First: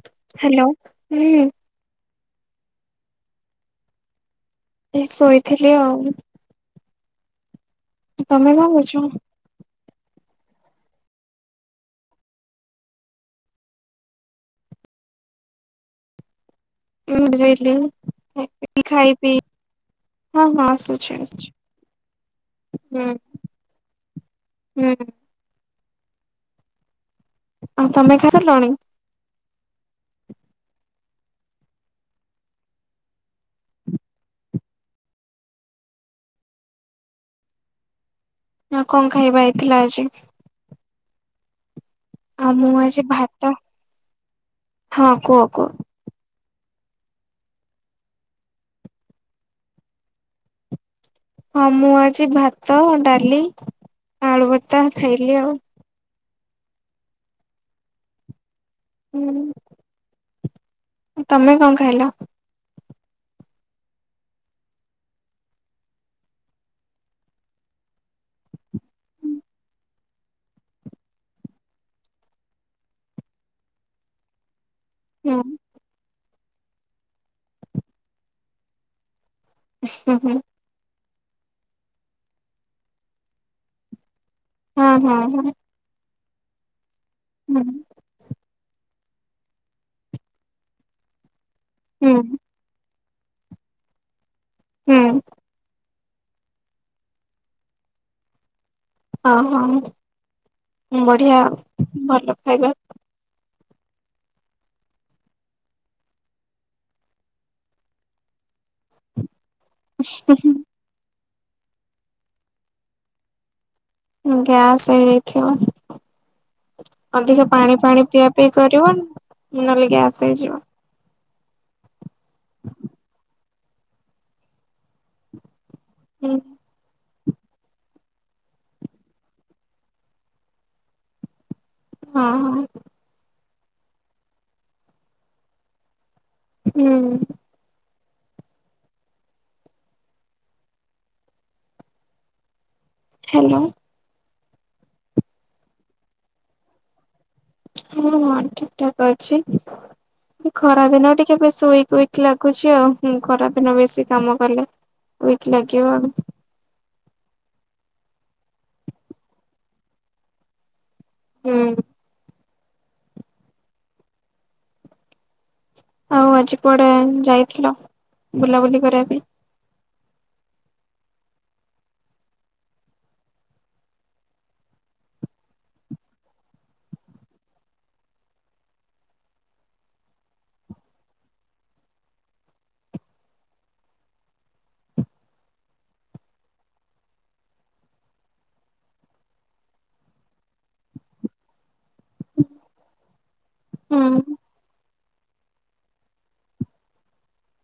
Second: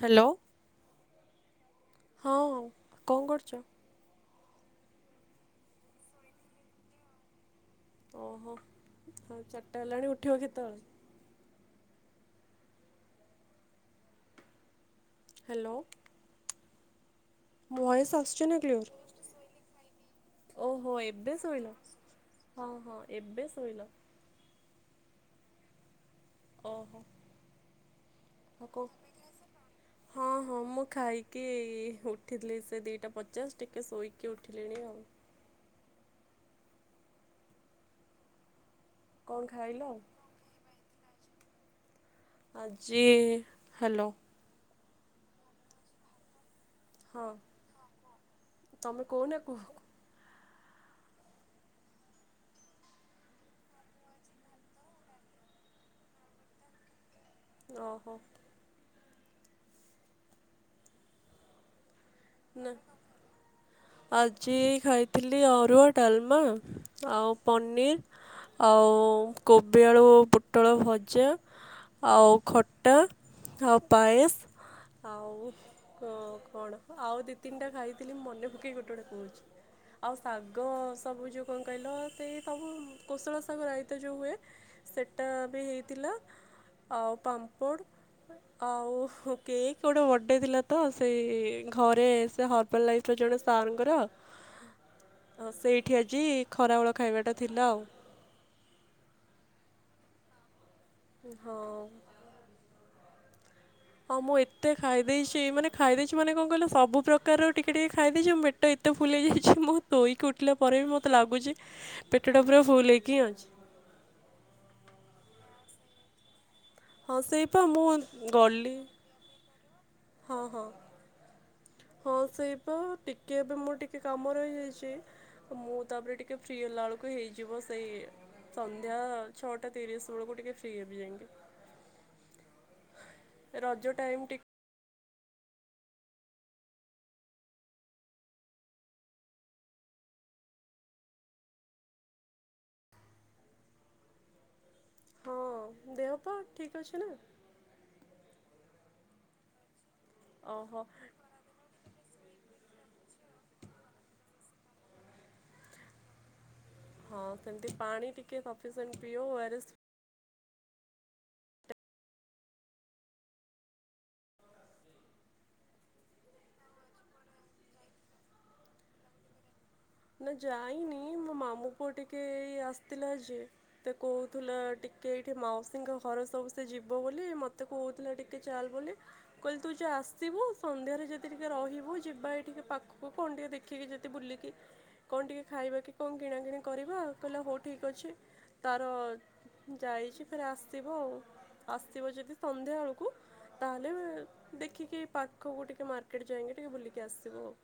Hello. Hello ହୁଁ। ହଁ ହଁ କଣ କରୁଚ? ଏଇ ଶୋଇଥିଲି ଆଉ। ତମେ ଓହୋ କଣ କରୁଛ? ଆଉ ଚାରଟା ହେଲାଣି ଉଠିବ କେତୋବେଳେ? ହାଲୋ। ମିମଡି ଯାଇଜ। ଭଏସ ଆସଚି ନା କ୍ଲିଅର୍? ହଁ ହଁ ଓହୋ ଆସୁଛି ଏବେ ଆସୁଛି ଶୋଇଲ। ହଁ ହଁ ହୁଁ ଏବେ ଶୋଇଲ। ହୁଁ। ଓହୋ। ଆଉ ତମେ ଖାଇ ଆଉ ସାଇଲଣି? କଣ ହଁ ହଁ ମୁଁ ଖାଇକି ଉଠିଥିଲି ସେ ଦିଟା ପଚାଶ ଟିକେ ଶୋଇକି ଉଠିଲିଣି ଆଉ। ଆଉ କଣ ଖାଇବା ହେଇଥିଲା ଆଜି? ଆଉ ମୁଁ ଆଜି ଭାତ। ହ୍ୟାଲୋ। ହଁ କୁଅ କୁଅ। ହଁ ତମେ କଉନା କୁହ। ହଁ ମୁଁ ଆଜି ଭାତ, ଡାଲି, ଆଳୁବର୍ତ୍ତା ଖାଇଲି ଆଉ। ଓହୋ। ହୁଁ। ତମେ କଣ ଖାଇଲ? ନା। ଆଜି ଖାଇଥିଲି ଅରୁଆ, ଡାଲମା, ଆଉ ପନିର୍ ଆଉ କୋବି, ଆଳୁ, ପୁଟଳ ଭଜା ଆଉ ଖଟା ଆଉ ପାଏସ। ହୁଁ ଆଉ କ କଣ ଆଉ ଦୁଇ ତିନିଟା ଖାଇଥିଲି ମନେ ପକେଇ ଗୋଟେ ଗୋଟେ କହୁଚି। ହୁଁ ଆଉ ହୁଁ ଶାଗ ସବୁ ଯୋଉ କଣ କଇଲ ସେ ସବୁ କୋଶଳ ଶାଗ ରାଇତା ଯୋଉ ହୁଏ। ହଁ ହଁ ସେଟା ହଁ ବି ହେଇଥିଲା। ଆଉ ହୁଁ ପାମ୍ପୋଡ଼ ଆଉ କେକ୍ ଗୋଟେ ବର୍ଡେ ଥିଲା ତ ସେଇ ଘରେ ହୁଁ ସେ ହର୍ବାଲ ଲାଇଫ୍ ରେ ଜଣେ ସାର୍ ଙ୍କର ହୁଁ ଅଁ ସେ ଠି ଆଜି ଖରାବେଳ ଖାଇବାଟା ଥିଲା ଆଉ। ହଁ ହଁ ବଢ଼ିଆ ହଁ। ଆଉ ଭଲ ଖାଇବା। ହଁ ମୁଁ ଏତେ ଖାଇ ଦେଇଛି ମାନେ ଖାଇ ଦେଇଛି ମାନେ କଣ କହିଲ ସବୁ ପ୍ରକାର ର ଟିକେ ଟିକେ ଖାଇ ଦେଇଛି ମୋ ପେ ଟ ଏତେ ଫୁଲ ହେଇଯାଇଛି ମୁଁ ତୋଇକି ଉଠିଲା ପରେ ବି ମୋତେ ଲାଗୁଛି ପେଟଟା ପୁରା ଫୁଲ ହେଇକି ହିଁ ଅଛି। ଗ୍ୟାସ ହେଇଯାଇଥିବ। ହଁ ଅଧିକ ସେଇପା ପାଣି ମୁଁ ଫାଣି ପିଆ ପିଇ ଗଲି କରିବ ନହେଲେ ଗ୍ୟାସ୍ ହଁ ହେଇଯିବ। ହଁ ହଁ ସେଇପା ଟିକେ ଏବେ ମୋର ଟିକେ କାମ ରହିଯାଇଛି ତ ମୁଁ ତାପରେ ହୁଁ ଟିକେ ଫ୍ରି ହେଲାବେଳୁ କୁ ହେଇଯିବ ସେଇ ସନ୍ଧ୍ୟା ଛଅଟା ତିରିଶ ବେଳକୁ ଟିକେ ଫ୍ରି ହେବି ଯାଇକି। ହଁ। ରଜ ଟାଇମ୍ ଟି ହୁଁ। ହାଲୋ। ହଁ ଦେହ ପାହା ଠିକ୍ ଅଛି ନା? ହଁ ହଁ ଠିକ ଠାକ ଅଛି ଓହୋ ଖରା ଦିନ ଟି କେବେ ଶୋଇକି ୱିକ ଲାଗୁଛି ଆଉ ହୁଁ ଖରା ଦିନ ବେଶୀ କାମ କଲେ। ୱିକ ଲାଗିିବ। ହଁ ସେମିତି ପାଣି ଟିକେ ସଫିସିଣ୍ଟ ପିଅ ଓ ଆର୍ ଏସ ହୁଁ। ଆଉ ଆଜି କୁଆଡ଼େ ଯାଇଥିଲ ବୁଲାବୁଲି କରିବା ପାଇଁ? ନା ଯାଇନି ମୋ ମାମୁଁ ପୁଅ ଟିକେ ଆସିଥିଲା ଯେ ତେ କହୁଥିଲ ଟିକେ ଏଇଠି ମାଉସୀଙ୍କ ଘର ସବୁ ସେ ଯିବ ବୋଲି ମତେ କହୁଥିଲା ଟିକେ ଚାଲ ବୋଲି। କହିଲି ତୁ ଯା ଆସିବୁ ସନ୍ଧ୍ୟାରେ ଯଦି ଟିକେ ରହିବୁ ଯିବା ଏ ଟିକେ ପାଖକୁ କଣ ଟିକେ ଦେ ଖିକି ଯେତେ ବୁଲିକି। କଣ ଟିକେ ଖାଇବା କି କଣ କିଣାକିଣି କରିବା କହିଲା ହଉ ଠିକ୍ ଅଛି ତାର ଯାଇଛି ଫେରେ ଆସିବ ଆଉ। ଆସିଥିବ ଯଦି ସନ୍ଧ୍ୟା ବେଳକୁ ହୁଁ ତାହେଲେ ଦେଖିକି ଏଇ ପାଖକୁ ଟିକେ ମାର୍କେଟ୍ ଯାଇକି ଟିକେ ବୁଲିକି ଆସିବୁ ଆଉ।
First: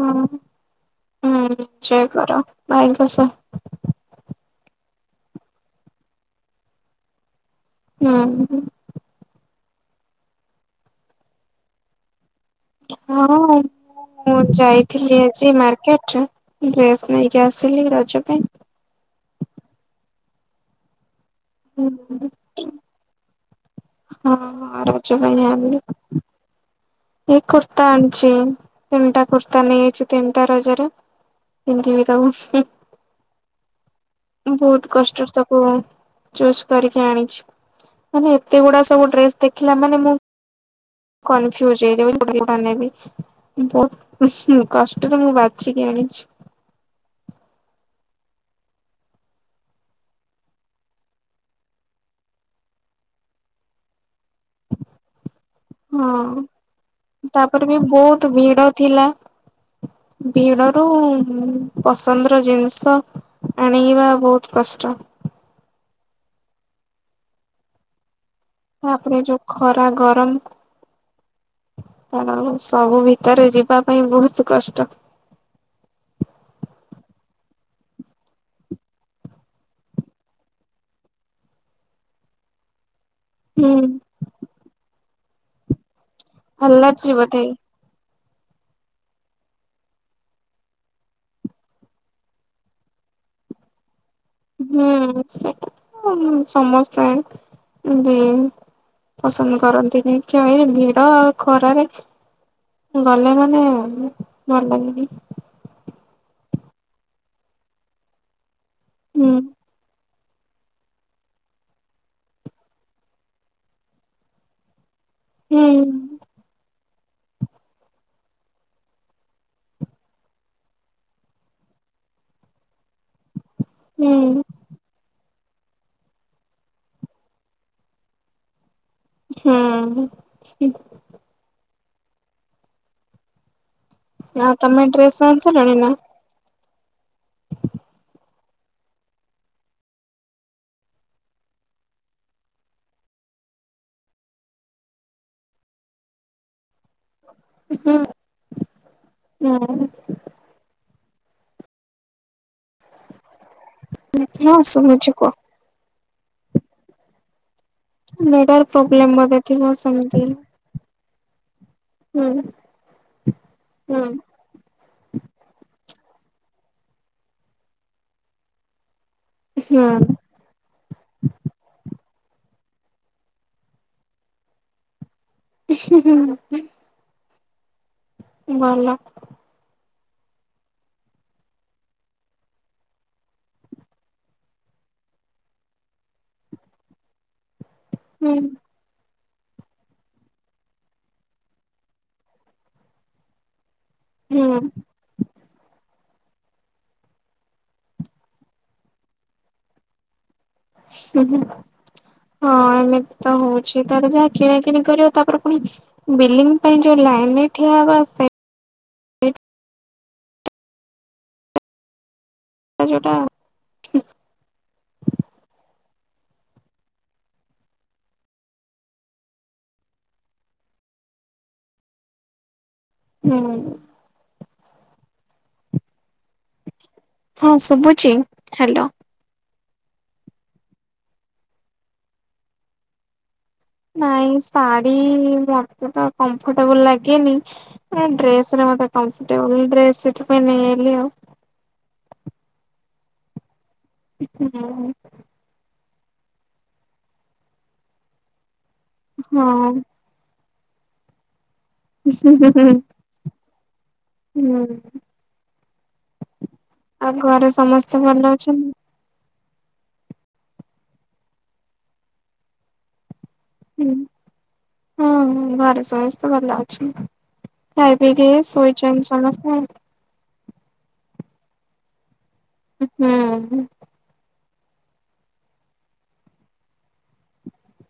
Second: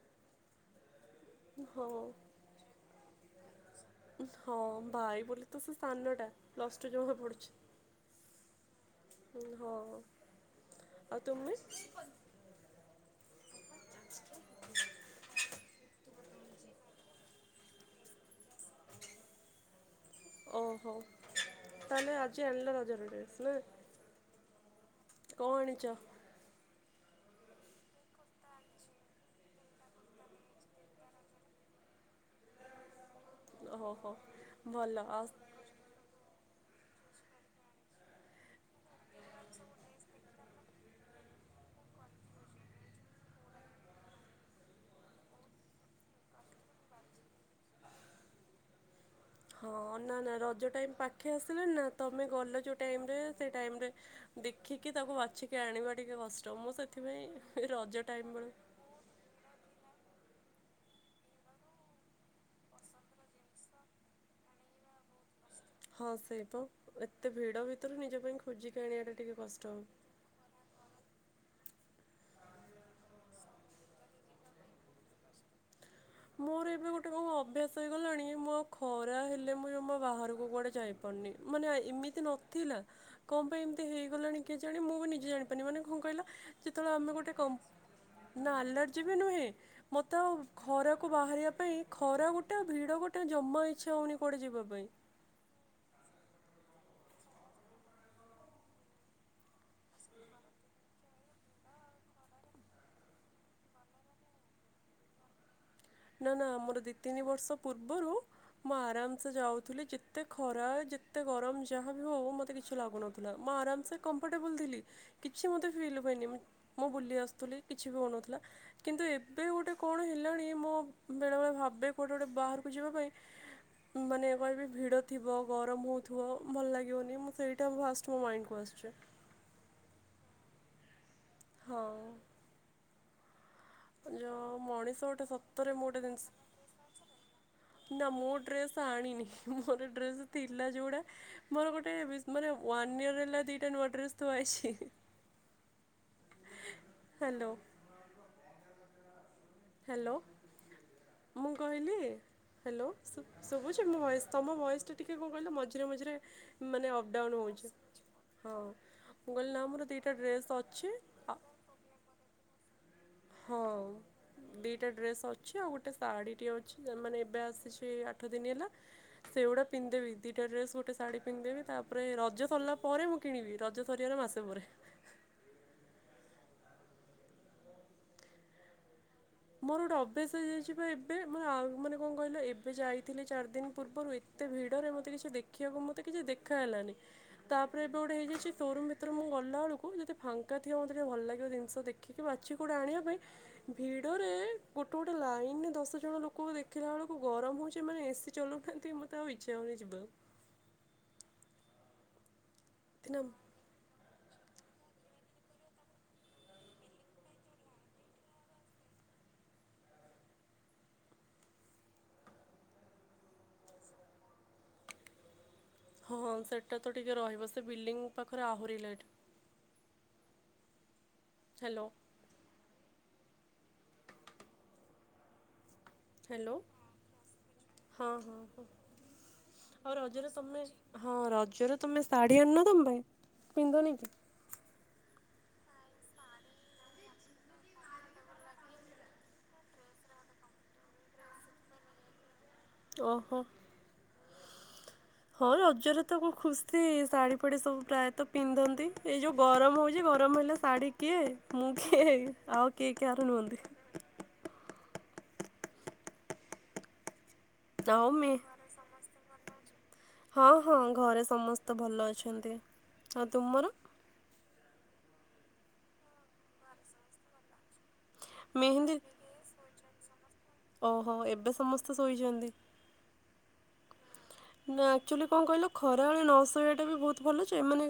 ହୁଁ ହୁଁ ସେୟା ହଁ। କର [unintelligible] ହଁ ଭାଇ ବୋଲି ତ ସେ ସାନଟା ପ୍ଲସ ଟୁ ଜମା ପଢ଼ୁଛି। [unintelligible] ହୁଁ ହୋଉ ଆଉ ତୁମେ? ହଁ ମୁଁ ଯାଇଥିଲି ଆଜି ମାର୍କେଟରେ ଡ୍ରେସ୍ ନେଇକି ଆସିଲି ରଜ ପାଇଁ। ଓହୋ ତାହେଲେ ପାଇଁ। ଆଜି ଆଣିଲା ରଜର ଡ୍ରେସ ନା? ହଁ ହଁ ରଜ ପାଇଁ କଣ ମୁଁ ଆଣିଲି। ଆଣିଛ ଏଇ କୁର୍ତ୍ତା ଆଣିଛି ତିନିଟା କୁର୍ତ୍ତା ନେଇ ଆଇଛି ତିନିଟା ରଜରେ। ପିନ୍ଧିବି ତାକୁ ହୁଁ। ଓହୋ ହୋ। ବହୁତ କଷ୍ଟରେ ତାକୁ ଚୁଜ କରିକି ଆଣିଛି। ମାନେ ଏତେ ଗୁଡ଼ା ସବୁ ଡ୍ରେସ ଦେଖିଲା ମାନେ ମୁଁ ଗ କନଫ୍ୟୁଜ ହେଇଯିବି କୋଉଟା କୋଉଟା ନେବି। ବହୁ କଷ୍ଟରେ ମୁଁ ବାଛିକି ଆଣିଛି। ହ [inaudible] ହଁ ନା ନା ରଜ ଟାଇମ ପାଖେଇ ଆସିଲାଣି ନା ତମେ ଗଲ ଯେଉଁ ଟାଇମରେ ସେ ଟାଇମରେ ଦେଖିକି ତାକୁ ବାଛିକି ଆଣିବା ଟିକେ ହଁ। କଷ୍ଟ ମୁଁ ତାପରେ ସେଥିପାଇଁ ବି ରଜ ବହୁତ ଟାଇମ୍ ବେଳୁ ଭିଡ ଥିଲା ଭିଡ ରୁ ପସନ୍ଦର ଜିନିଷ ଆଣିବା ବହୁତ କଷ୍ଟ। ହଁ ସେଇପ ଏତେ ଭିଡ ଭିତରୁ ନିଜ ପାଇଁ ଖ ଆପଣ ଯୋଉ ଖରା ଗରମ ତ ଆପଣଙ୍କୁ ସବୁ ଭିତରେ ଯିବା ପାଇଁ ବହୁତ କଷ୍ଟ। ମୋର ଏବେ ଗୋଟେ କଣ ଅଭ୍ୟାସ ହେଇଗଲାଣି ମୁଁ ଆଉ ଖରା ହେଲେ ମୁଁ ଜମା ବାହାରକୁ କୁଆଡେ ଯାଇ ନି ମାନେ ଏମିତି ନଥିଲା କଣ ପାଇଁ ଏମିତି ହୁଁ। ହେଇଗଲାଣି କେଜାଣି ମୁଁ ବି ନିଜେ ଜାଣିପାରୁନି ମାନେ କଣ କହିଲ ଯେତେବେଳେ ଆଲାର୍ଜି ଆମେ ଗୋଟେ ବୋଧେ କମ୍ ନା ଆଲର୍ଜି ବି ନୁହେଁ ମୋତେ ଆଉ ଖରା ବାହାରିବା ପାଇଁ ଖରା ଗୋଟେ ଆଉ ଭିଡ ଗୋଟେ ଜମା ଇଚ୍ଛା ହଉନି। ହୁଁ ସୋ ସମସ୍ତ [unintelligible] ପସନ୍ଦ କରନ୍ତିନି କେହି ଭିଡ ଆଉ ଖରାରେ ଗଲେ ମାନେ ଭଲ ଲାଗେନି। ନା ନା ମୋର ଦୁଇ ତିନି ବର୍ଷ ପୂର୍ବରୁ ମୁଁ ଆରାମସେ ହୁଁ ଯାଉଥିଲି ଯେ ଯେତେ ଖରା ଯେତେ ଗରମ ଯାହାବି ହଉ ମୋତେ କିଛି ଲାଗୁନଥିଲା ମୁଁ ଆରାମସେ କମ୍ଫର୍ଟେବୁଲ୍ ଥିଲି। କିଛି ହୁଁ ମୋତେ ଫିଲ୍ ହୁଏନି। ମୁଁ ବୁଲି ଆସୁଥିଲି କିଛି ବି ହୋଉନଥିଲା କିନ୍ତୁ ଏବେ ଗୋଟେ କଣ ହେଲାଣି ମୋ ବେଳେ ବେଳେ ଭାବେ କୁଆଡେ ଗୋଟେ ବାହାରକୁ ଯିବା ପାଇଁ ମାନେ ହୁଁ କହିବେ ଭିଡ ଥିବ ଗରମ ହେଉଥିବ ଭଲ ଲାଗିବନି ମୁଁ ସେଇଟା ଫାଷ୍ଟ ମୋ ମାଇଣ୍ଡକୁ ଆସୁଛି। ହଁ। ହଁ। ଯେଁ ଆଉ ତମେ ମଣିଷ ଡ୍ରେସ୍ ଗୋଟେ ଆଣି ସାରିଲଣି ସତରେ ମୁଁ ନା? ଗୋଟେ ଜିନିଷ ନା ମୁଁ ଡ୍ରେସ୍ ଆଣିନି ମୋର ଡ୍ରେସ ଥିଲା ଯୋଉଡା ମୋର ଗୋଟେ ବି ୱାନ୍ ଇୟର୍ ହେଲା ଦିଟା ନୂଆ ଡ୍ରେସ୍ ଥୁଆ ହେଇଛି। ହ୍ୟାଲୋ। ହଁ ହଁ। ହ୍ୟାଲୋ ମୁଁ କହିଲି ହ୍ୟା ହ୍ୟାଲୋ ଶୁଭୁଛି ମୋ ଭଏସ୍ ତମ ହଁ ଭଏସ୍ ଶୁଭୁଛି ଟିକିଏ କଣ କୁହ କହିଲେ ମଝିରେ ମଝିରେ ମାନେ ଅପ୍ଡାଉନ୍ ହୋଉଛି ହଁ ନେଟୱାର୍କ ପ୍ରୋବ୍ଲେମ ମୁଁ ବୋଧେ କହିଲି ନା ଥିବ ମୋର ଦୁଇଟା ସେମିତି ଡ୍ରେସ୍ ଅଛି। ହୁଁ। ହଁ। ଦିଇଟା ଡ୍ରେସ୍ ଅଛି ଆଉ ଗୋଟେ ଶାଢ଼ୀଟିଏ ଅଛି ମାନେ ଏବେ ଆସିଛି ଆଠ ଦିନ ହେଲା। ସେଉଗୁଡ଼ା ହୁଁ ପିନ୍ଧିଦେବି। ଦିଟା ଡ୍ରେସ୍ ଗୋଟେ ଶାଢ଼ୀ ପିନ୍ଧଦେବି ତାପରେ ରଜ ସରିଲା ପରେ ମୁଁ କିଣିବି ରଜ ସରିବାର ମାସେ ପରେ ହଁଁ [unintelligible] ଭଲ। ମୋର ଗୋଟେ ଅଭ୍ୟାସ ହେଇଯାଇଛି ପା ଏବେ ମୁଁ ଆଉ ମାନେ କଣ କହିଲ ଏବେ ଯାଇଥିଲି ଚାରି ଦିନ ପୂର୍ବରୁ ଏତେ ଭିଡରେ ମତେ କିଛି ଦେଖିବାକୁ ମତେ କିଛି ଦେଖା ହେଲାନି ତାପରେ ଏବେ ଗୋଟେ ହୁଁ ହେଇଯାଇଛି ସୋରୁମ୍ ଭିତ ତାରେ ମୁଁ ଗଲାବେଳକୁ ଯଦି ଫାଙ୍କାଥିବ ମୋତେ ଟିକେ ଭଲ ଲାଗିବ ଜିନିଷ ଦେଖିକି ବାଛି କଉଟା ଆଣିବା ପାଇଁ। ଭିଡ଼ରେ ହୁଁ ଗୋଟେ ଗୋଟେ ଲାଇନରେ ଦଶ ଜଣ ଲୋକ ଦେଖିଲା ବେଳକୁ ଗରମ ହଉଛି ମାନେ ଏସି ଚଲଉନାହାନ୍ତି ମୋତେ ଆଉ ଇଚ୍ଛା ହୋ ଉନି ଯିବାକୁ। ହୁଁ ହୁଁ ଥିନା ହଏମିତି ତ ହଉଚି। ଅଛି ତାର ଯାହା କିଣା କିିଣି କରିବ ତାପରେ ପୁଣି ବିଲଙ୍ଗ ପାଇଁ ଯୋଉ ଲାଇନ ଠିଆ ହେବା! ହେ ଯୋଉଟା, ହଁ ସେଟା ତ ଟିକେ ରହିବ ସେ ବିଲ୍ଡିଂ ପାଖରେ ଆହୁରି ଲେଟ। ହ୍ୟାଲୋ ହୁଁ ହ୍ୟାଲୋ ହଁ ଶୁଭୁଛି ହ୍ୟାଲୋ, ହଉ ରଜରେ ତମେ ହଁ ରଜରେ ତମେ ଶାଢୀ ଆଣିନ ତମ ପାଇଁ? ପିନ୍ଧନି କି? ନାଇଁ ଶାଢ଼ୀ ମତେ ତ କମ୍ଫର୍ଟେବୁଲ ଲାଗେନି? ଡ୍ରେସରେ ମତେ କମ୍ଫର୍ଟେବଲ ଡ୍ରେସ ସେଥିପାଇଁ ନେଇଲି ଆଉ। ଓହୋ ହୁଁ! [unintelligible] ହଁ ରଜରେ ତବହୁତ ଖୁସି ଶାଢ଼ୀ ଫାଡି ସବୁ ପ୍ରାୟତଃ ପିନ୍ଧନ୍ତି। ଏଇ ଯଉ ହଁ। ଗରମ ହଉଛି ଗରମ ହେଲେ ଶାଢ଼ୀ କିଏ ମୁଁ କିଏ ଆଉ କିଏ କାହାର ନୁହନ୍ତି। ହୁଁ। ଆଉ ଘରେ ସମସ୍ତେ ଆଉ ମେ ଭଲ ଅଛନ୍ତି? ହଁ ହଁ ଘରେ ସମସ୍ତେ ଭଲ ଅଛନ୍ତି ଆଉ ତୁମର? ହୁଁ ହଁ ହଁ ଘରେ ସମସ୍ତେ ଭଲ ଅଛନ୍ତି ଖାଇ ପିଇକି ମେହେନ୍ଦୀ ଶୋଇଛନ୍ତି ସମସ୍ତେ। ଓହୋ ଏବେ ସମସ୍ତେ ଶୋଇଛନ୍ତି। ହୁଁ। ନା ଆକ୍ଚୁଆଲି କଣ କହିଲ ଖରାବେଳେ ନ ଶୋଇବାଟା ବି ବହୁତ ଭଲ ଯେ ମାନେ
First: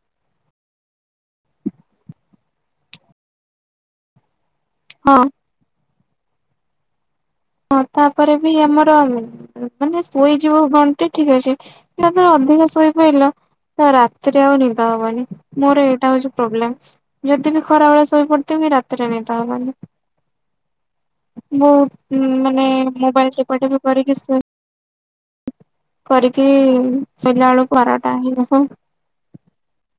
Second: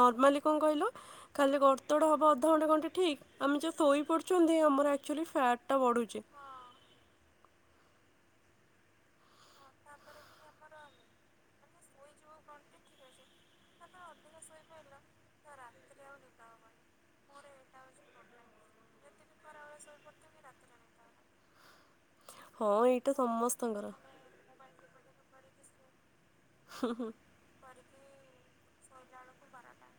ନର୍ମାଲି କଣ କହିଲ? ଖାଲି ଗଡ ତଡ ହବ ଅଧ ଘଣ୍ଟେ ଠିକ୍ ଆମେ ଯଉଁ ଶୋଇ ପଡୁଛନ୍ତି ଆମର, ହଁ। ଆକ୍ଚୁଆଲି ଫ୍ୟା୍ଟା ବଢୁଛି। ହଁ ତାପରେ ବି ଆମର ମାନେ ଶୋଇଯିବ ଘଣ୍ଟେ ଠିକ୍ ଅଛି, ତାପରେ ଅଧିକ ଶୋଇ ପାଇ ଲ। ରାତିରେ ଆଉ ନିଦ ହବନି ମୋର ଏଇଟା ହଉଛି ପ୍ରୋବ୍ଲେମ, ଯଦି ବି ଖରାବେେଳେ ସୋଇ ପଡି ତେବେ ବି ରାତିରେ ନେଦ ହବନି। ଶୋଇପଡ଼ିଛନ୍ତି ନା! ବହୁତ ମାନେ ଏଇଟା ମୋବାଇଲ୍ ଟିପା ଟିପି ସମସ୍ତଙ୍କର କରିକି, ଶୋଇ କରିକି ସୋଇଲା ବେଳକୁ ବାରଟା ହେଇଯାଏ। ଶୋଇଲା ବେଳକୁ ବାରଟା।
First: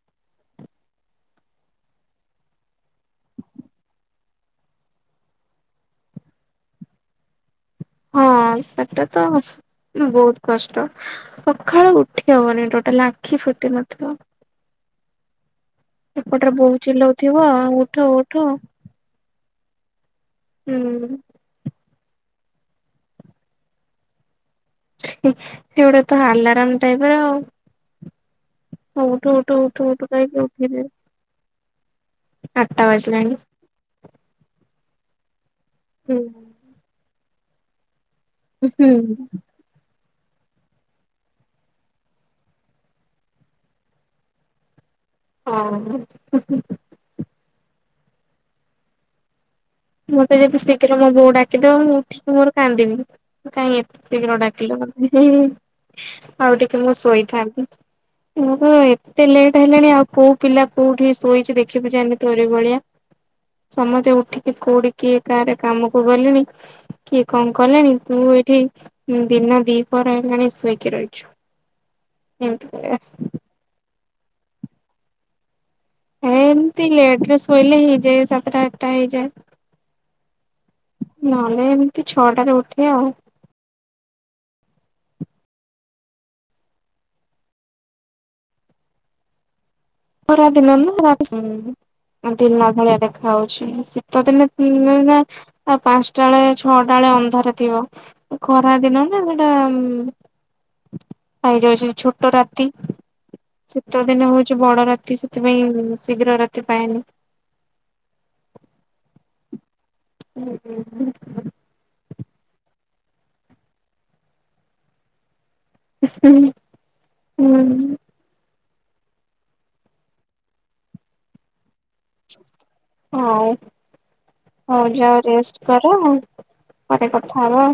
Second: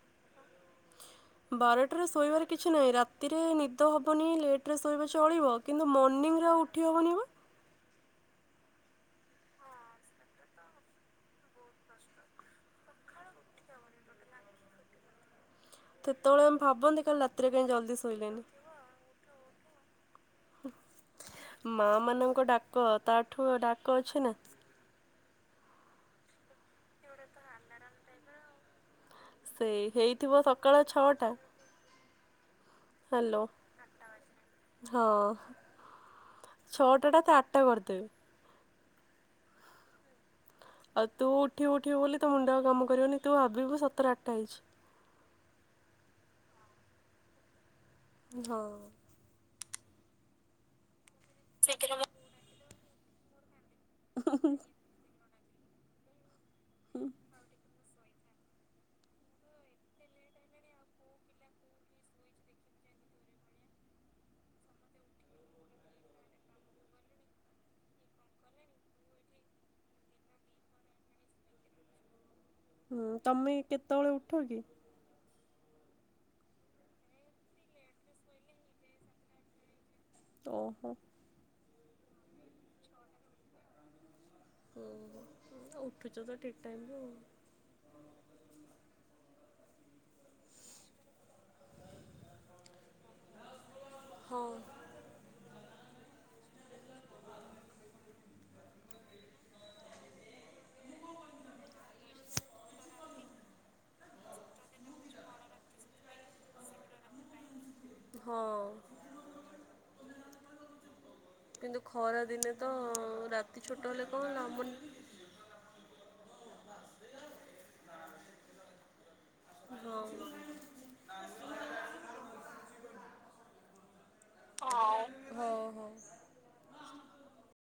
ବାରଟାରେ ଶୋଇବାର କିଛି ନାହିଁ ରାତିରେ ନିଦ ହବନି ଲେଟ ରେ ଶୋଇଲେ ଚଳିବ।। କିନ୍ତୁ ମର୍ନିଙ୍ଗ ଆଉ ଉଠି ହବନି ବା। ହଁ ସେଟା ତ ବହୁତ କଷ୍ଟ। ସକାଳୁ ଉଠି ହବନି ଟୋଟାଲ ଆଖି ଫିଟୁ ନଥିବ। ସେତେବେଳେ ଏପଟରେ ଆମେ ବୋଉ ଭାବନ୍ତି କାଲି ଚିଲଉଥିବ ରାତିରେ କାହିଁ ଉଠ ଜଲଦି ଉଠ ଶୋଇଲିନି। ହୁଁଉଁ। ମା ମାନଙ୍କ ଡାକ ତାଠୁ ଡାକ ଅଛି ନା! କିଏ ଗୋଟେ ତ ଆଲାରାମ ଦେବେ ଆଉ। ହଉ ଉଠୁ ଉଠୁ ଉଠୁ ସେଇ ଉଠୁ କହିକି ହେଇଥିବ ସକାଳ ଉଠେଇଦେବେ ଛଅଟା। ଆଠଟା ବାଜିଲାଣି। ହ୍ୟାଲୋ ହଁ। ହୁଁ ଛଅଟା ଟା ତା ଆଟା କରିଦେବେ। ହୁଁ। ଆଉ ତୁ ଉଠିବୁ ଉଠିବୁ ବୋଲି ତ ମୁଣ୍ଡ କାମ କରିବୁନି ତୁ ଭାବିବୁ ସତରେ ଆଠଟା ହେଇଛି। ଅଁ [unintelligible] ହଁ। ମତେ ଯଦି ଶୀଘ୍ର ମୋ ବୋଉ ଡାକିଦବ ମୁଁ ଉଠିକି ମୋର କାନ୍ଦିବି କାଇଁ ଏତେ ଶୀଘ୍ର ଡାକିଲୁ ମତେ। ହୁଁ ଆଉ ଟିକେ ମୁଁ ଶୋଇଥାନ୍ତିି। [unintelligible] ଏତେ ଲେଟ୍ ହେଲାଣି ଆଉ କୋଉ ପିଲା କୋଉଠି ଶୋଇଚି ଦେଖିବୁ ଜାଆନି ତୋରି ଭଳିଆ। ସମତେ ଉଠିକି କୋଉଠି କିଏ କାରେ କାମକୁ ଗଲେଣି। କିଏ କଣ କଲେଣି ତୁ ଏଠି ଦିନ ଦିପଅର ହେଲାଣି ଶୋଇକି ରହିଛୁ। ଏମିତି କହିବା। ହୁଁ ତମେ କେତେବେଳେ ଉଠ କି? ହେମିତି ଲେଟରେ ଶୋଇଲେ ହେଇଯାଏ ସାତଟା ଆଠଟା ହେଇଯାଏ। ଓହୋ। ନଲେ ଏମିତି ଛଅଟାରେ ଉଠେ ଆଉ। ଉଠୁଚ ତ ଠିକ୍ ଟାଇମ୍ ରେ ଆଉ। ଖରା ଦିନ ନା [unintelligible] ଦିନ ଭଳିଆ ଦେଖା ଆଉଚି। ଶୀତ ଦିନେ ହଁ ଦିନେ ଦିନେ ପାଁସଟା ବେଳେ ଛଅଟା ବେଳେ ଅନ୍ଧାର ଥିବ। ଖରାଦିନ ନା ସେଟା ପାଇ ଯାଉଚି ଛୋଟ ରାତି ଶୀତ ଦିନ ହୋଉଚି ବଡ଼ ରାତି। ସେଥିପାଇଁ ଶୀଘ୍ର ରାତି ପାଏନି। ହଁ। [unintelligible] କିନ୍ତୁ ଖରା ଦିନେ ତ ରାତି ଛୋଟ ହେଲେ କଣ ହେଲା [unintelligible] ହୁଁ ହଁ। ହୋଉ ହୋଉ ଯାଅ ରେଷ୍ଟ ହଉ ହଉ। କର ପରେ କଥା ହବା।